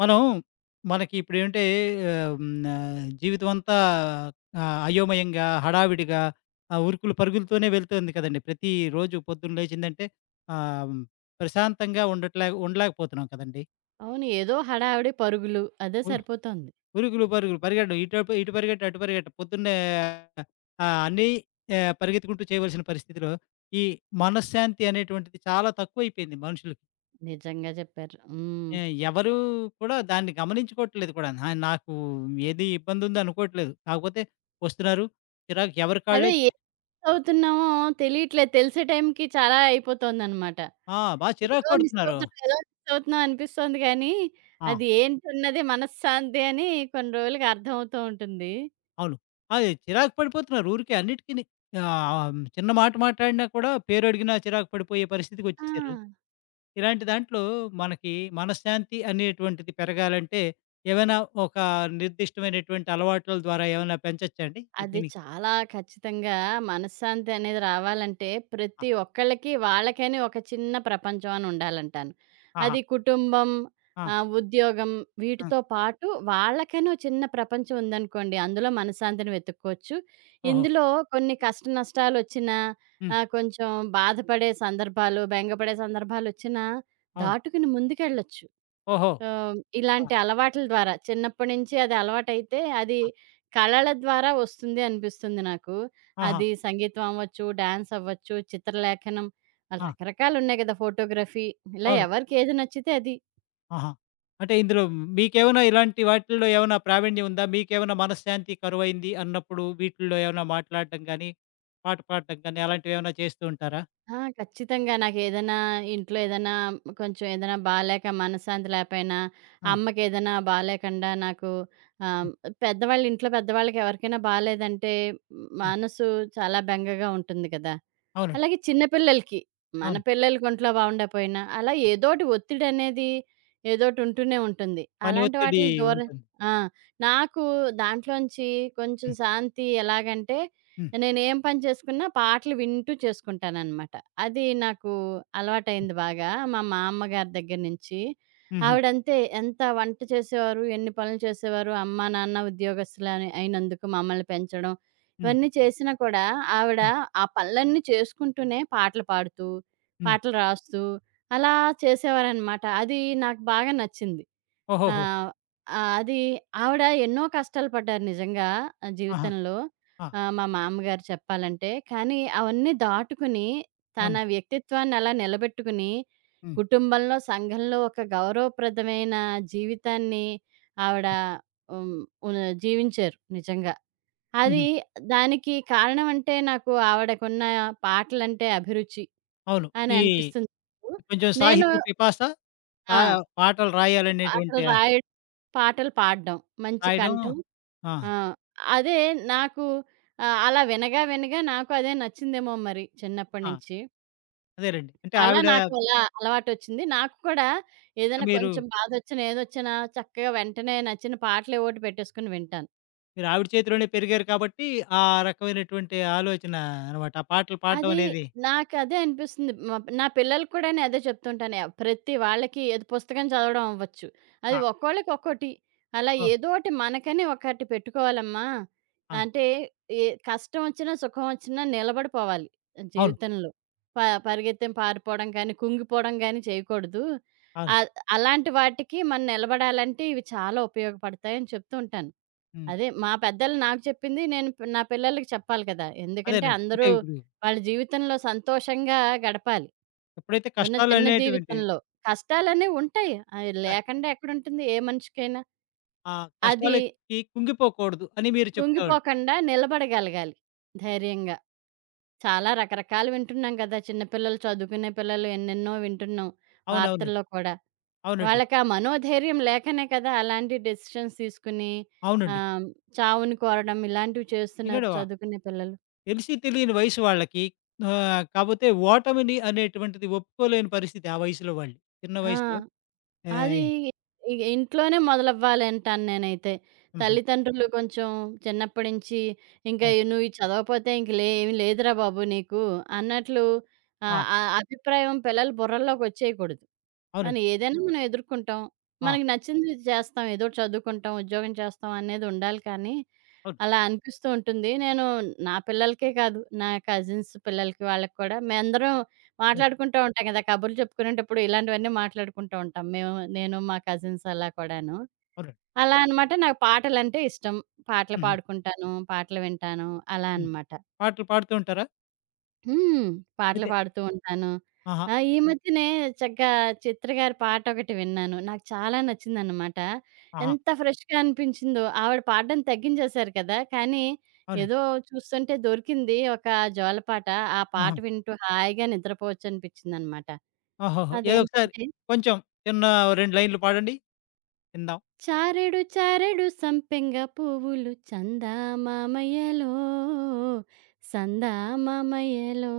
మనం మనకి ఇప్పుడేంటే జీవితం అంతా అయోమయంగా, హడావిడిగా, ఆ ఉరుకులు పరుగులతోనే వెళ్తుంది కదండీ! ప్రతిరోజు పొద్దున్న లేచిందంటే ఆహ్, ప్రశాంతంగా ఉండలేకపోతున్నాం కదండీ! అవును. ఏదో హడావిడి పరుగులు. అదే ఉ సరిపోతోంది. ఉరుకులు పరుగులు పరిగెట్టడం ఇటు పరిగెట్టు, అటు పరిగెట్టు పొద్దున్నే అన్నీ పరిగెత్తుకుంటూ చేయవలసిన పరిస్థితిలో, ఈ మనశ్శాంతి అనేటువంటిది చాలా తక్కువైపోయింది మనుషులకి. నిజంగా చెప్పారు. హ్మ్. ఏ ఎవరు కూడా దాన్ని గమనించుకోవట్లేదు కూడా. ఆ! నాకు ఏది ఇబ్బందుంది అనుకోవట్లేదు. కాకపోతే వస్తున్నారు. చిరాకు ఎవరి అదే కాళ్ళే ఏ అవుతున్నామో తెలియట్లేదు. తెలిసే టైంకి చాలా అయిపోతోందనమాట. ఆ! బా చిరాకు ఏదో మిస్ పడుతున్నారు. అవుతున్నాం, ఏదో మిస్ అవుతున్నాం అనిపిస్తోంది కానీ, ఆ! అది ఏంటున్నది మనశ్శాంతి అని కొన్ని రోజులకి అర్థమవుతూ ఉంటుంది. అవును. అదే చిరాకు పడిపోతున్నారు ఊరికే అన్నిటికిని. చిన్న మాట మాట్లాడినా కూడా పేరడిగినా చిరాకు పడిపోయే ఆ! పరిస్థితికొచ్చేసారు. ఇలాంటి దాంట్లో మనకి మనశ్శాంతి అనేటువంటిది పెరగాలంటే ఏమైనా ఒక నిర్దిష్టమైనటువంటి అలవాట్ల ద్వారా ఏమైనా పెంచొచ్చా అండి? అది దీనికి చాలా ఖచ్చితంగా మనశ్శాంతి అనేది రావాలంటే ఆ! ప్రతి ఒక్కళ్ళకి వాళ్ళకని ఒక చిన్న ప్రపంచం అని ఉండాలంటాను. ఆహా! అది కుటుంబం, ఆ! ఉద్యోగం ఆ! వీటితో పాటు వాళ్ళకని ఓ చిన్న ప్రపంచం ఉందనుకోండి. అందులో మనశ్శాంతిని వెతుక్కోవచ్చు. ఓహో! ఇందులో కొన్ని కష్ట నష్టాలొచ్చినా హ్మ్. కొంచెం బాధపడే సందర్భాలు, బెంగపడే సందర్భాలొచ్చినా అవును. దాటుకుని ముందుకెళ్ళొచ్చు. ఓహో! ఆ! ఇలాంటి అలవాట్ల ద్వారా చిన్నప్పటి నుంచి అది అలవాటైతే అది ఆ! కళల ద్వారా వస్తుంది అనిపిస్తుంది నాకు. ఆహా! అది సంగీతం అవ్వచ్చు, డాన్స్ అవ్వచ్చు, చిత్రలేఖనం ఆ! రకరకాలున్నాయి కదా! ఫోటోగ్రఫీ ఇలా అవును. ఎవరికి ఏది నచ్చితే అది. ఆహా! అంటే ఇందులో మీకేమైనా ఇలాంటి వాటిల్లో ఏమైనా ప్రావీణ్యం ఉందా? మీకేమైనా మనశ్శాంతి కరువైంది అన్నప్పుడు వీటిల్లో ఏమైనా మాట్లాడడం గాని, పాట పాడడం గాని అలాంటివి ఏమైనా చేస్తూ ఉంటారా? ఆ! ఖచ్చితంగా. నాకేదైనా ఇంట్లో ఏదైనా కొంచెం ఏదైనా బాలేక మనశ్శాంతి లేపోయినా, ఆ! అమ్మకేదైనా బాలేకుండా నాకు ఆహ్, హ్మ్. పెద్దవాళ్ళు ఇంట్లో పెద్దవాళ్ళకి ఎవరికైనా బాలేదంటే హ్మ్. మనసు చాలా బెంగగా ఉంటుంది కదా! అవునండి. అలాగే చిన్న పిల్లలకి, మన అవును. పిల్లలకి ఒంట్లో బాగుండకపోయినా, అలా ఏదోటి ఒత్తిడనేది ఏదోటి ఉంటూనే ఉంటుంది. పని అలాంటి ఒత్తిడి వాటిలిని దూరం ఉంటుంది. ఆ! నాకు దాంట్లోంచి కొంచెం హ్మ్. శాంతి ఎలాగంటే, హ్మ్. నేనేం పని చేసుకున్నా పాటలు వింటూ చేసుకుంటాననమాట. అది నాకు హ్మ్. అలవాటయింది బాగా. మా మామ్మ గారి దగ్గర నుంచి. హుహు. ఆవిడంతే ఎంత వంట చేసేవారు, ఎన్ని పనులు చేసేవారు, అమ్మ, నాన్న ఉద్యోగస్తులని అయినందుకు మమ్మల్ని పెంచడం, హ్మ్. ఇవన్నీ చేసినా కూడా ఆవిడ హ్మ్. ఆ పనులన్నీ చేసుకుంటూనే పాటలు పాడుతూ, హ్మ్. పాటలు రాస్తూ అలా చేసేవారనమాట. అది నాకు బాగా నచ్చింది. ఓహోహో! ఆహ్, ఆహ్, అది ఆవిడ ఎన్నో కష్టాలు పడ్డారు నిజంగా ఆ ఆహా! జీవితంలో. ఆ! మా మామగారు చెప్పాలంటే. కానీ అవన్నీ దాటుకుని తన అవును. వ్యక్తిత్వాన్ని అలా నిలబెట్టుకుని, హ్మ్. కుటుంబంలో, సంఘంలో ఒక గౌరవప్రదమైన జీవితాన్ని ఆవిడ హ్మ్. ఉ జీవించారు నిజంగా. హుహు. అది దానికి కారణం అంటే నాకు ఆవిడకున్న పాటలంటే అభిరుచి అవును. అని ఈ అనిపిస్తుంది. నాకు. కొంచెం నేను సాహితీ పిపాస పా ఆ! పాటలు పాటలు రాయాలనేటువంటి రాయడం, పాటలు పాడడం మంచి రాయడం కంఠం. ఆ! ఆ! అదే నాకు అలా వినగా నాకు అదే నచ్చిందేమో మరి చిన్నప్పటి ఆ! నుంచి. అదేలెండి. అంటే అలా ఆవిడ నాకు అలా అలవాటొచ్చింది. నాకు కూడా ఏదైనా మీరు కొంచెం బాధొచ్చినా, ఏదొచ్చినా చక్కగా వెంటనే నచ్చిన పాటలేవోటి పెట్టేసుకొని వింటాను. మీరు ఆవిడ చేతిలోనే పెరిగారు కాబట్టి, ఆ రకమైనటువంటి ఆలోచన అన్నమాట. ఆ పాటలు పాడడం అది అనేది. నాకదే అనిపిస్తుంది. నా పిల్లలకి కూడా నేను అదే చెప్తుంటాను. ప్రతి వాళ్ళకి ఏది పుస్తకం చదవడం అవ్వచ్చు. అది ఆ! ఒక్కోళ్ళకి ఒక్కోటి. అలా ఓహ్! ఏదోటి మనకని ఒకటి పెట్టుకోవాలమ్మా. ఆ! అంటే ఏ కష్టం వచ్చినా, సుఖం వచ్చినా నిలబడిపోవాలి అవును. జీవితంలో. ప పరిగెత్తం పారిపోవడం గానీ, కుంగిపోవడం గానీ చేయకూడదు. అవును. ఆహ్, అలాంటి వాటికి మనం నిలబడాలంటే ఇవి చాలా ఉపయోగపడతాయని చెప్తూ ఉంటాను. హ్మ్. అదే మా పెద్దలు నాకు చెప్పింది నేను నా పిల్లలకి చెప్పాలి కదా! ఎందుకంటే అదేనండి. అంటే అందరూ ఇప్పుడు వాళ్ళ జీవితంలో సంతోషంగా గడపాలి. ఎప్పుడైతే ఉన్న చిన్న కష్టాలనేటువంటివి జీవితంలో. కష్టాలనేవి ఉంటాయి. అయి ఉంటాయి. లేకుండా ఎక్కడుంటుంది ఏ మనిషికైనా. ఆ అది కష్టాలకి కుంగిపోకూడదు అని మీరు చెప్తావండి. కుంగిపోకుండా నిలబడగలగాలి ధైర్యంగా. చాలా రకరకాలు వింటున్నాం కదా! చిన్న పిల్లలు, చదువుకునే పిల్లలు ఎన్నెన్నో వింటున్నాం అవునవునండి. వార్తల్లో కూడా. అవునండి. వాళ్ళకా మనోధైర్యం లేకనే కదా! అలాంటి డెసిషన్స్ తీసుకుని అవునండి. ఆహ్, చావుని కోరడం ఇలాంటివి చేస్తున్నారు ఎందుకంటే చదువుకునే పిల్లలు. తెలిసి తెలియని వయసు వాళ్ళకి కాపోతే ఓటమిని అనేటువంటిది ఒప్పుకోలేని పరిస్థితి ఆ వయసులో వాళ్ళు. చిన్న ఆ! వయసులో. అది ఆహ్, ఇంట్లోనే మొదలవ్వాలంటాను నేనైతే. హుహు. తల్లిదండ్రులు కొంచెం చిన్నప్పటి నుంచి ఇంకా అవును. ఇ "నువ్వు ఇది చదవకపోతే ఇంక ఏమి లేదురా బాబు నీకు" అన్నట్లు ఆ! ఆ అభిప్రాయం పిల్లల బుర్రల్లోకొచ్చేయకూడదు. అవునండి. మనం ఎదుర్కొంటాం. ఆ! మనకి నచ్చింది చేస్తాం. ఏదో ఒకటి చదువుకుంటాం, ఉద్యోగం చేస్తాం అనేది ఉండాలి కానీ, అవును. అలా అనిపిస్తూ ఉంటుంది. నేను నా పిల్లలకే కాదు, నా కజిన్స్ పిల్లలకి వాళ్ళకి కూడా మేమందరం అవును. మాట్లాడుకుంటూ ఉంటాం గదా! కబుర్లు చెప్పుకునేటప్పుడు ఇలాంటివన్నీ మాట్లాడుకుంటూ ఉంటాం. నేను మా కజిన్స్ అలా కూడాను. అవునండి. అలా అనమాట నాకు పాటలంటే ఇష్టం. పాటలు హుహు. పాడుకుంటాను. పాటలు వింటాను. అలా హ్మ్. అనమాట. పాటలు పాడుతూ ఉంటారా? హ్మ్. పాటలు అయితే పాడుతూ ఉంటాను. ఆహా! ఆ! ఈ మధ్యనే చక్కగా చిత్ర గారి పాటొకటి విన్నాను. నాకు చాలా నచ్చిందనమాట. ఆహా! ఎంత ఫ్రెష్‌గా అనిపించిందో. ఆవిడ పాడడం తగ్గించేశారు కదా! కానీ అవునండి. ఏదో చూస్తుంటే దొరికింది ఒక జోలపాట. ఆ పాట ఆహా! వింటూ హాయిగా నిద్రపోవచ్చనిపించిందనమాట. ఓహోహో! ఏదో ఒకసారి అదేంటంటే కొంచెం చిన్న ఓ 2 లైన్‌లు పాడండి విందాం. చారెడు చారెడు సంపెంగ పువ్వులు చందామామయ్యలో సందామామయ్యలో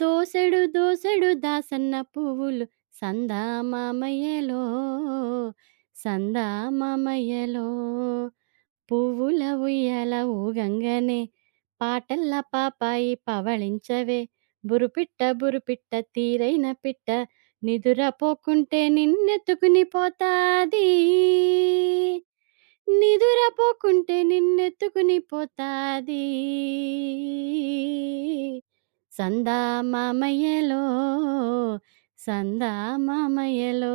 దోసెడు దోసెడు దాసన్న పువ్వులు సందామామయ్యలో సందామామయ్యలో పువ్వుల ఉయ్యాల ఊగంగానే పాటల్లా పాపాయి పవళించవే బురుపిట్ట బురుపిట్ట తీరైన పిట్ట నిదురపోకుంటే నిన్నెత్తుకుని పోతాది నిదురపోకుంటే నిన్నెత్తుకుని పోతాది. సందా మామయ్యలో, సందా మామయ్యలో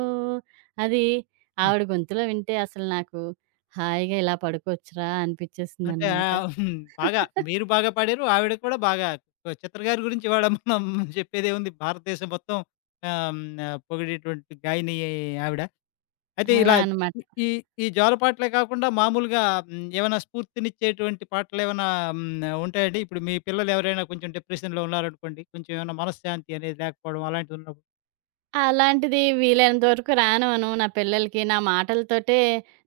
అది హ్మ్. ఆవిడ గొంతులో వింటే అసలు నాకు హాయిగా ఇలా పడుకోవచ్చురా అంటే అనిపిచ్చేసిందనమాట. ఆహ్, హ్మ్. బాగా బాగా పాడారు. ఆవిడ కూడా బాగా చిత్ర గారి గురించి ఇవాళ మనం చెప్పేదేముంది భారతదేశం మొత్తం ఆహ్, హ్మ్. పొగిడేటువంటి గాయని ఆవిడ. అయితే అలా ఇలా అనమాట. ఈ ఈ జోలపాటలే కాకుండా మామూలుగా హ్మ్. ఏమైనా స్ఫూర్తినిచ్చేటువంటి పాటలేమైనా హ్మ్. ఉంటాయండి? ఇప్పుడు మీ పిల్లలు ఎవరైనా కొంచెం డిప్రెషన్‌లో ఉన్నారనుకోండి, కొంచెం ఏమైనా మనశ్శాంతి అనేది లేకపోవడం అలాంటిదున్నప్పుడు అలాంటిది వీలైనంత వరకు రానివ్వను నా పిల్లలకి. నా మాటలతోటే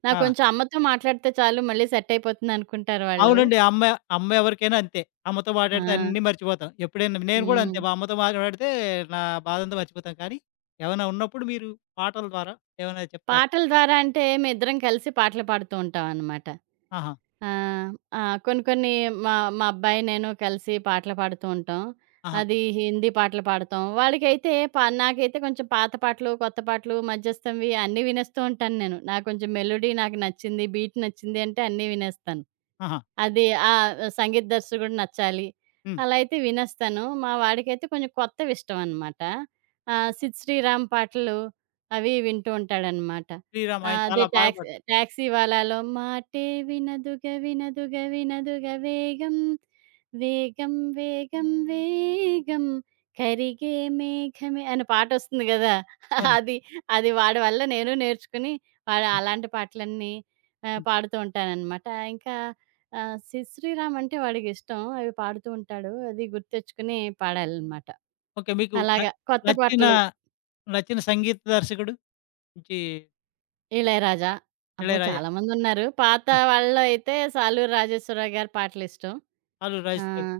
నాకు ఆ! కొంచెం అమ్మతో మాట్లాడితే చాలు మళ్ళీ సెట్ అయిపోతుందనుకుంటారు వాళ్ళు. అవునండి. అమ్మ, అమ్మ ఎవరికైనా అంతే. అమ్మతో ఆ! మాట్లాడితే అన్నీ మర్చిపోతాం. ఎప్పుడైనా నేను కూడా హ్మ్. అంతే. మా అమ్మతో మాట్లాడితే నా బాధంతా మర్చిపోతాను. కానీ ఏమైనా ఉన్నప్పుడు మీరు పాటల ద్వారా ఏమైనా చెప్తారు. పాటల ద్వారా అంటే, మేమిద్దరం కలిసి పాటలు పాడుతూ ఉంటామనమాట. ఆహా! ఆహ్, ఆహ్, కొన్ని కొన్ని మా మా అబ్బాయి, నేను కలిసి పాటలు పాడుతూ ఉంటాం. ఆహా! అది హిందీ పాటలు పాడతాం. వాడికైతే నాకైతే కొంచెం పాత పాటలు, కొత్త పాటలు, మధ్యస్థంవి అన్నీ వినేస్తూ ఉంటాను నేను. నాకు కొంచెం మెలోడీ నాకు నచ్చింది, బీట్ నచ్చింది అంటే అన్నీ వినేస్తాను. ఆహా! అది ఆహ్, సంగీత దర్శకుడు నచ్చాలి. హ్మ్. అలా అయితే వినేస్తాను. మా వాడికైతే కొంచెం కొత్తవిష్టమనమాట. 'సిద్ శ్రీరామ్' పాటలు అవి వింటూ ఉంటాడనమాట. 'శ్రీరామ' ఆ! ఆయన అదే చాలా బాగా టాక్సీ పాడు టాక్సీ వాలాలో మాటే వినదుగ వినదుగ వినదుగ వేగం, వేగం వేగం వేగం కరిగే మేఘమే అనే పాటొస్తుంది గదా! అవును. అది, అది వాడి వల్ల నేను నేర్చుకుని వాడు హ్మ్. అలాంటి పాటలన్నీ హ్మ్. పాడుతూ ఉంటాననమాట. ఇంకా 'సి శ్రీరామ్' అంటే వాడికిష్టం. అవి పాడుతూ ఉంటాడు. అది గుర్తెచ్చుకుని పాడాలనమాట. ఓకే. మీకు న అలాగా కొత్త నచ్చిన, పాటలు. నచ్చిన సంగీత దర్శకుడు నుంచి 'ఇళయరాజా'. అబ్బో! 'ఇళయరాజా' చాలా మందున్నారు. పాత ఆ! వాళ్ళలో అయితే 'సాలూరు రాజేశ్వరరావు' గారి పాటలిష్టం. 'అల్లు ఆ! రాజశేఖర్'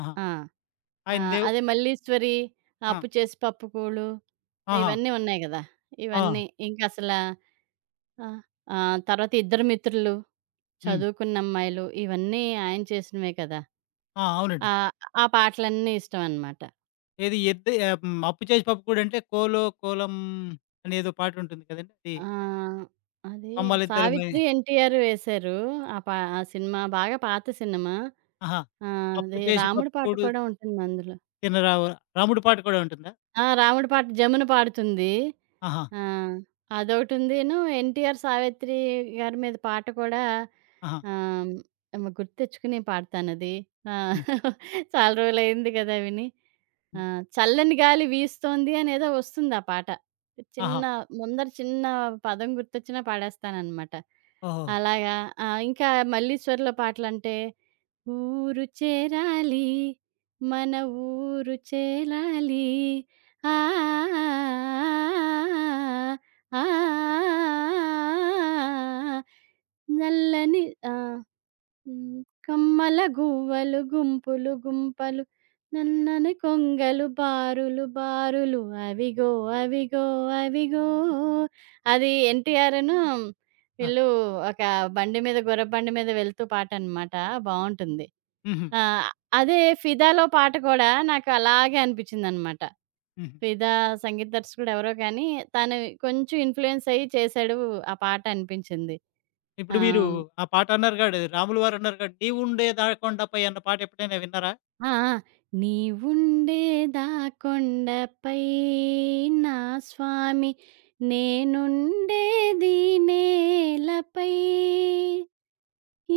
ఆహా! ఆ! ఆ! ఆయన దేవ్ అదే 'మల్లీశ్వరి', ఆ! 'అప్పు చేసి పప్పు కూడు' ఆహా! ఇవన్నీ ఉన్నాయి గదా! ఆ! ఇవన్నీ ఇంకసలా ఆహ్, ఆ! ఆ, తర్వాత 'ఇద్దరు మిత్రులు', హ్మ్. 'చదువుకున్న అమ్మాయిలు' ఇవన్నీ ఆయన చేసినవే కదా! ఆ! అవునండి. ఆ! ఆ పాటలన్నీ ఇష్టమనమాట. ఏది ఎద్దు ఆహ్, హ్మ్. 'అప్పు చేసి పప్పుకూడంటే' 'కోలో కోలం' అనేదో పాటుంటుంది కదండీ! అది ఆ! అదే కొమ్మలిద్దరమై 'సావిత్రి' ఎన్టీఆర్ వేశారు. ఆ సినిమా బాగా పాత సినిమా. ఆహా! ఆ! 'అప్పు అదే చేసి రాముడి పాట పప్పుకూడు కూడా ఉంటుంది అందులో. తినరావొ' రాముడి పాట కూడా ఉంటుందా? ఆ! రాముడి పాట జమున పాడుతుంది. ఆహా! ఆ! అదొకటుందిను 'ఎన్టీఆర్' 'సావిత్రి' గారి మీద పాట కూడా ఆహా! ఆహ్, గుర్తు తెచ్చుకుని పాడతానది. ఆ! హ్మ్. చాలా రోజులయింది కదా! విని. ఆ! హ్మ్. 'చల్లని గాలి వీస్తోంది' అనేదో వస్తుంది ఆ పాట. ఆహా! చిన్న చిన్న పదం గుర్తొచ్చినా పాడేస్తాననమాట. ఓహోహో! అలాగా. ఆ! ఇంకా మల్లీశ్వర్‌లో పాటలంటే, ఊరు చేరాలి, మన ఊరు చేలాలి, ఆ! ఆ! ఆ! నల్లని ఆ! హ్మ్. కమ్మల గువ్వలు గుంపులు గుంపలు నన్నని కొంగలు బారులు బారులు అవిగో అవిగో అవిగో అది ఎన్టీఆర్‌ను ఆ! వీళ్ళు ఒక బండి మీద గుర్రపు బండి మీద వెళ్తూ పాటనమాట. బావుంటుంది. హుహు. ఆ! అదే 'ఫిదాలో' పాట కూడా నాకు అలాగే అనిపించిందనమాట. హుహు. 'ఫిదా' సంగీత దర్శకుడు ఎవరో కానీ, తను కొంచెం ఇన్‌ఫ్లూయెన్స్ అయ్యి చేశాడు ఆ పాట అనిపించింది. ఇప్పుడు మీరు ఆహ్ ఆ పాట అన్నారు గాడు రాములు వారు అన్నారు గాడు 'నీవుండే దాకొండపై' అన్న పాట ఎప్పుడైనా విన్నారా? ఆ! ఆ! నీవుండేదా కొండపై నా స్వామి నేనుండేది నేలపై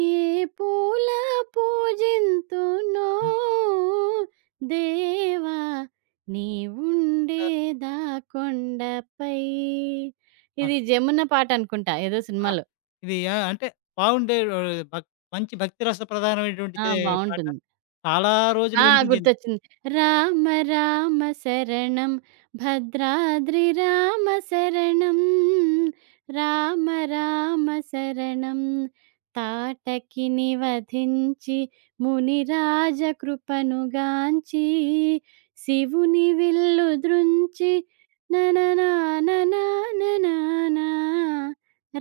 ఏ పూల పూజింతునో దేవా ఆహ్, నీవుండేదా కొండపై. ఇది అవును. 'జమున' పాటనుకుంటా ఏదో ఆ! సినిమాలో. ఇది ఆ! అంటే బావుండే ఆహ్, భక్ మంచి భక్తి రస ప్రధానమైనటువంటి ఆ! చే పాట. బావుంటుంది. చాలా రోజులు ఆ! వినిపించింది. గుర్తొచ్చింది. రామ రామ శరణం భద్రాద్రి రామ శరణం. రామ రామ శరణం. తాటకిని వధించి మునిరాజ కృపనుగాంచి శివుని విల్లు దృంచి నననాననాననానా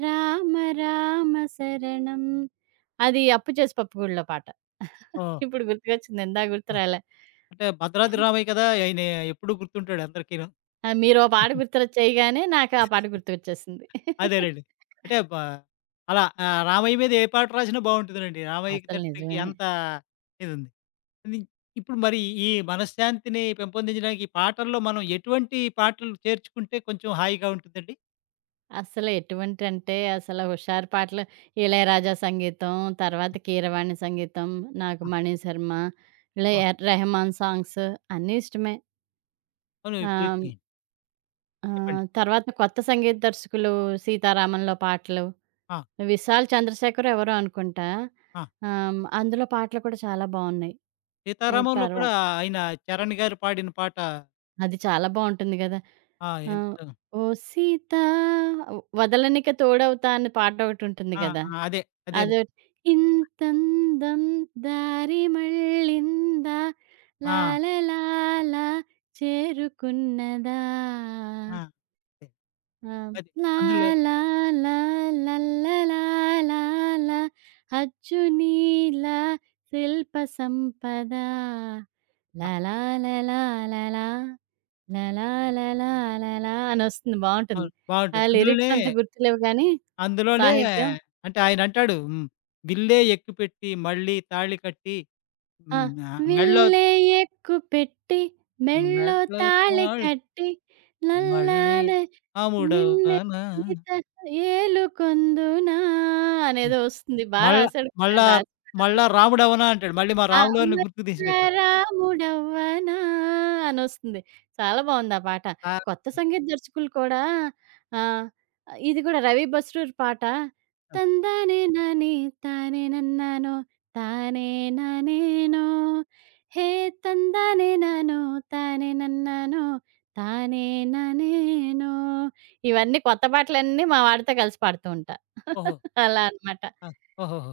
రామ రామ శరణం. అది అప్పు చేసి పప్పు గూడలో పాట. ఓహ్! ఇప్పుడు గుర్తుకొచ్చింది. ఇందాక గుర్తు రాలే. అంటే 'భద్రాద్రి రామయ్య' కదా! ఆయన ఎప్పుడూ గుర్తుంటాడు అందరికీను. ఆ! మీరో పాట గుర్తు చేయగానే నాకు ఆ పాట గుర్తుకొచ్చేసింది. అదేలెండి. అంటే అలా రామయ్య మీద ఏ పాట రాసినా బావుంటుందిలెండి. రామయ్యకి అసలు తండ్రికి నిజమే. అంత ఇదుంది. కానీ ఇప్పుడు మరి ఈ మనశ్శాంతిని పెంపొందించడానికి ఈ పాటల్లో మనం ఎటువంటి పాటలు చేర్చుకుంటే కొంచెం హాయిగా ఉంటుందండి? అసలు ఎటువంటంటే అసలు హుషారు పాటలు 'ఇళయరాజా' సంగీతం, తర్వాత 'కీరవాణి సంగీతం', నాకు ఆ! 'మణి శర్మ' ఇలా ఆ! 'ఎర్ రెహమాన్' సాంగ్స్ అన్నీ ఇష్టమే. అవును. ఇప్పుడు ఆహ్ ఈ ఆ! చెప్పండి. తర్వాత కొత్త సంగీత దర్శకులు 'సీతారామంలో' పాటలు, ఆ! విశాల్ చంద్రశేఖర్ ఎవరో అనుకుంటా. ఆ! ఆహ్, అందులో పాటలు కూడా చాలా బావున్నాయి. ఈ 'సీతారామంలో' తర్వా కూడా ఆయన చరణ్ గారు పాడిన పాట అది చాలా బావుంటుంది గదా! ఆ! ఆహ్, ఎంతో ఓ సీత వ్ వదలనిక తోడవుతా అనే పాటొకటుంటుంది ఆ! గదా! ఆ! అదే. అదేలే. అదోటి ఇంతందం దారి మళ్ళిందా ఆ! లాలలాల చేరుకున్నదా ఆ! అదే. ఆహ్, అదే. అందులో లాలాల లల్లలాలాల అచ్చు నీల శిల్ప సంపద లాలాలలాలలా లాలా లాలా లాలా అనొస్తుంది బావుంటుంది. అవును. ఆ బావుంటది. లిరిక్స్ అందులోనే, అంత గుర్తులేవు గానీ, అందులోనే సాహిత్యం అంటే ఆయనంటాడు హ్మ్. "విల్లే ఎక్కుపెట్టి మళ్ళీ తాళి కట్టి ఆ! హ్మ్. మెడలో విల్లె ఎక్కుపెట్టి మెల్లో మెడలో తాళి తాళి కట్టి మళ్ళీ లల్లాలె నిన్నె రాముడవనా సీత ఏలుకొందునా హ్మ్. అనేదో వస్తుంది. బా మళ్ళా రాశాడు కదండీ మళ్ళా రాజు గారు. మళ్ళా రాముడవనా" అంటాడు. మళ్ళీ మా ఆ! రాములవారిని గుర్తుకు తీసుకొచ్చాడు. రాముడవ్వనా అనొస్తుంది. చాలా బావుంది ఆ పాట. ఆ! కొత్త సంగీత దర్శకులు కూడా ఆహ్, ఇది కూడా 'రవి బస్రూర్' పాట తందానే నాని తానే నన్నానో తానే నా నేనో హే తందానే నానో తానే నన్నానో తానే నా నేనో ఇవన్నీ కొత్త పాటలన్నీ మా వాడితో కలిసి పాడుతూ ఉంటా. ఓహో! అలా అన్నమాట. ఆ! ఓహోహో!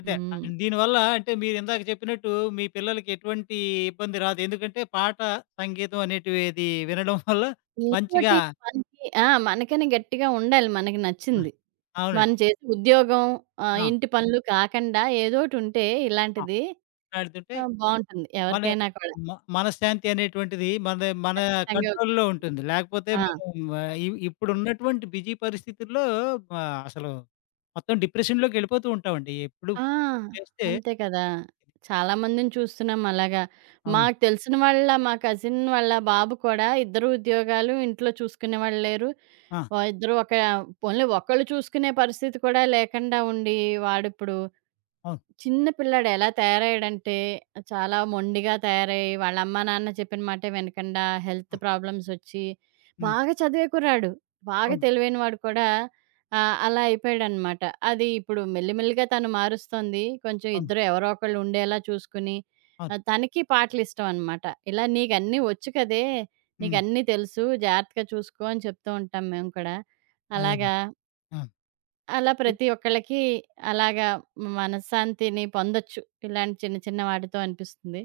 అదే. హ్మ్. దీనివల్ల అంటే మీరిందాక చెప్పినట్టు మీ పిల్లలకి ఎటువంటి ఇబ్బంది రాదు. ఎందుకంటే పాట, సంగీతం అనేటివేది వినడం వల్ల మంచిగా ఏదోటి మనకి ఆ! మనకని గట్టిగా ఉండాలి మనకి ఆ! నచ్చింది. అవునండి. మనం చేసే ఉద్యోగం ఆ! ఇంటి పనులు కాకుండా ఏదోటుంటే ఆ! ఇలాంటిది ఆడుతుంటే బావుంటుంది. మన ఎవరికైనా కూడా మనశ్శాంతి అనేటువంటిది మన మన ఖచ్చితంగా కంట్రోల్‌లో వచ్చేస్తుంది. ఉంటుంది. లేకపోతే ఆ! మనం ఇప్పుడున్నటువంటి బిజీ పరిస్థితుల్లో అసలు మొత్తం డిప్రెషన్‌లోకెళ్ళిపోతూ ఉంటామండి. ఎప్పుడు ఆ! చేస్తే అంతే కదా! చాలా మందిని చూస్తున్నాం అలాగా. అవును. మాకు తెలిసిన వాళ్ళ మా కజిన్ వాళ్ళ బాబు కూడా ఇద్దరు ఉద్యోగాలు ఇంట్లో చూసుకునేవాళ్ళు లేరు. ఆ! ఇద్దరు ఒక పోన్లే ఒకళ్ళు చూసుకునే పరిస్థితి కూడా లేకుండా ఉండి వాడిప్పుడు అవును. చిన్న పిల్లాడు ఎలా తయారయ్యాడంటే, చాలా మొండిగా తయారయ్యి, వాళ్ళ అమ్మా, నాన్న చెప్పిన మాటే వినకుండా హెల్త్ ఆ! ప్రాబ్లమ్సొచ్చి, హ్మ్. బాగా చదివే కుర్రాడు. బాగా అవును. తెలివైన వాడు కూడా అలా అయిపోయాడనమాట. అది ఇప్పుడు మెల్లిమెల్లిగా తను మారుస్తోంది. కొంచెం అవును. ఇద్దరు ఎవరో ఒకళ్ళు ఉండేలా చూసుకుని, అవును. తనకి పాటలిష్టం అనమాట. ఇలా "నీకన్నీ వచ్చు కదే! హ్మ్. నీకన్నీ తెలుసు. జాగ్రత్తగా చూసుకో" అని చెప్తూ ఉంటాం మేము కూడా. అదేనండి. అలాగా ఆ! అలా మిత్ ప్రతి ఒక్కళ్ళకి అలాగా మనశ్శాంతిని పొందొచ్చు. ఇలాంటి చిన్న చిన్న వాటితో అనిపిస్తుంది.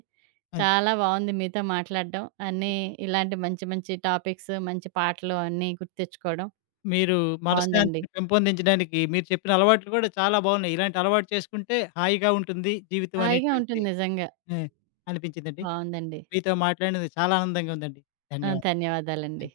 అది చాలా బావుంది మీతో మాట్లాడడం. అన్నీ ఇలాంటి మంచి మంచి టాపిక్స్, మంచి పాటలు అన్నీ గుర్తు తెచ్చుకోవడం మీరు బావుందండి. మనశ్శాంతిని పెంపొందించడానికి మీరు చెప్పిన అలవాట్లు కూడా చాలా బావున్నాయి. ఇలాంటి అలవాటు చేసుకుంటే హాయిగా ఉంటుంది జీవితం హాయిగా ఉంటుంది అనేటువంటిది. నిజంగా. ఆ! అనిపించిందండి. బావుందండి. మీతో మాట్లాడినందుకు చాలా ఆనందంగా ఉందండి. ఆ! ధన్యవాదాలు. ధన్యవాదాలండి.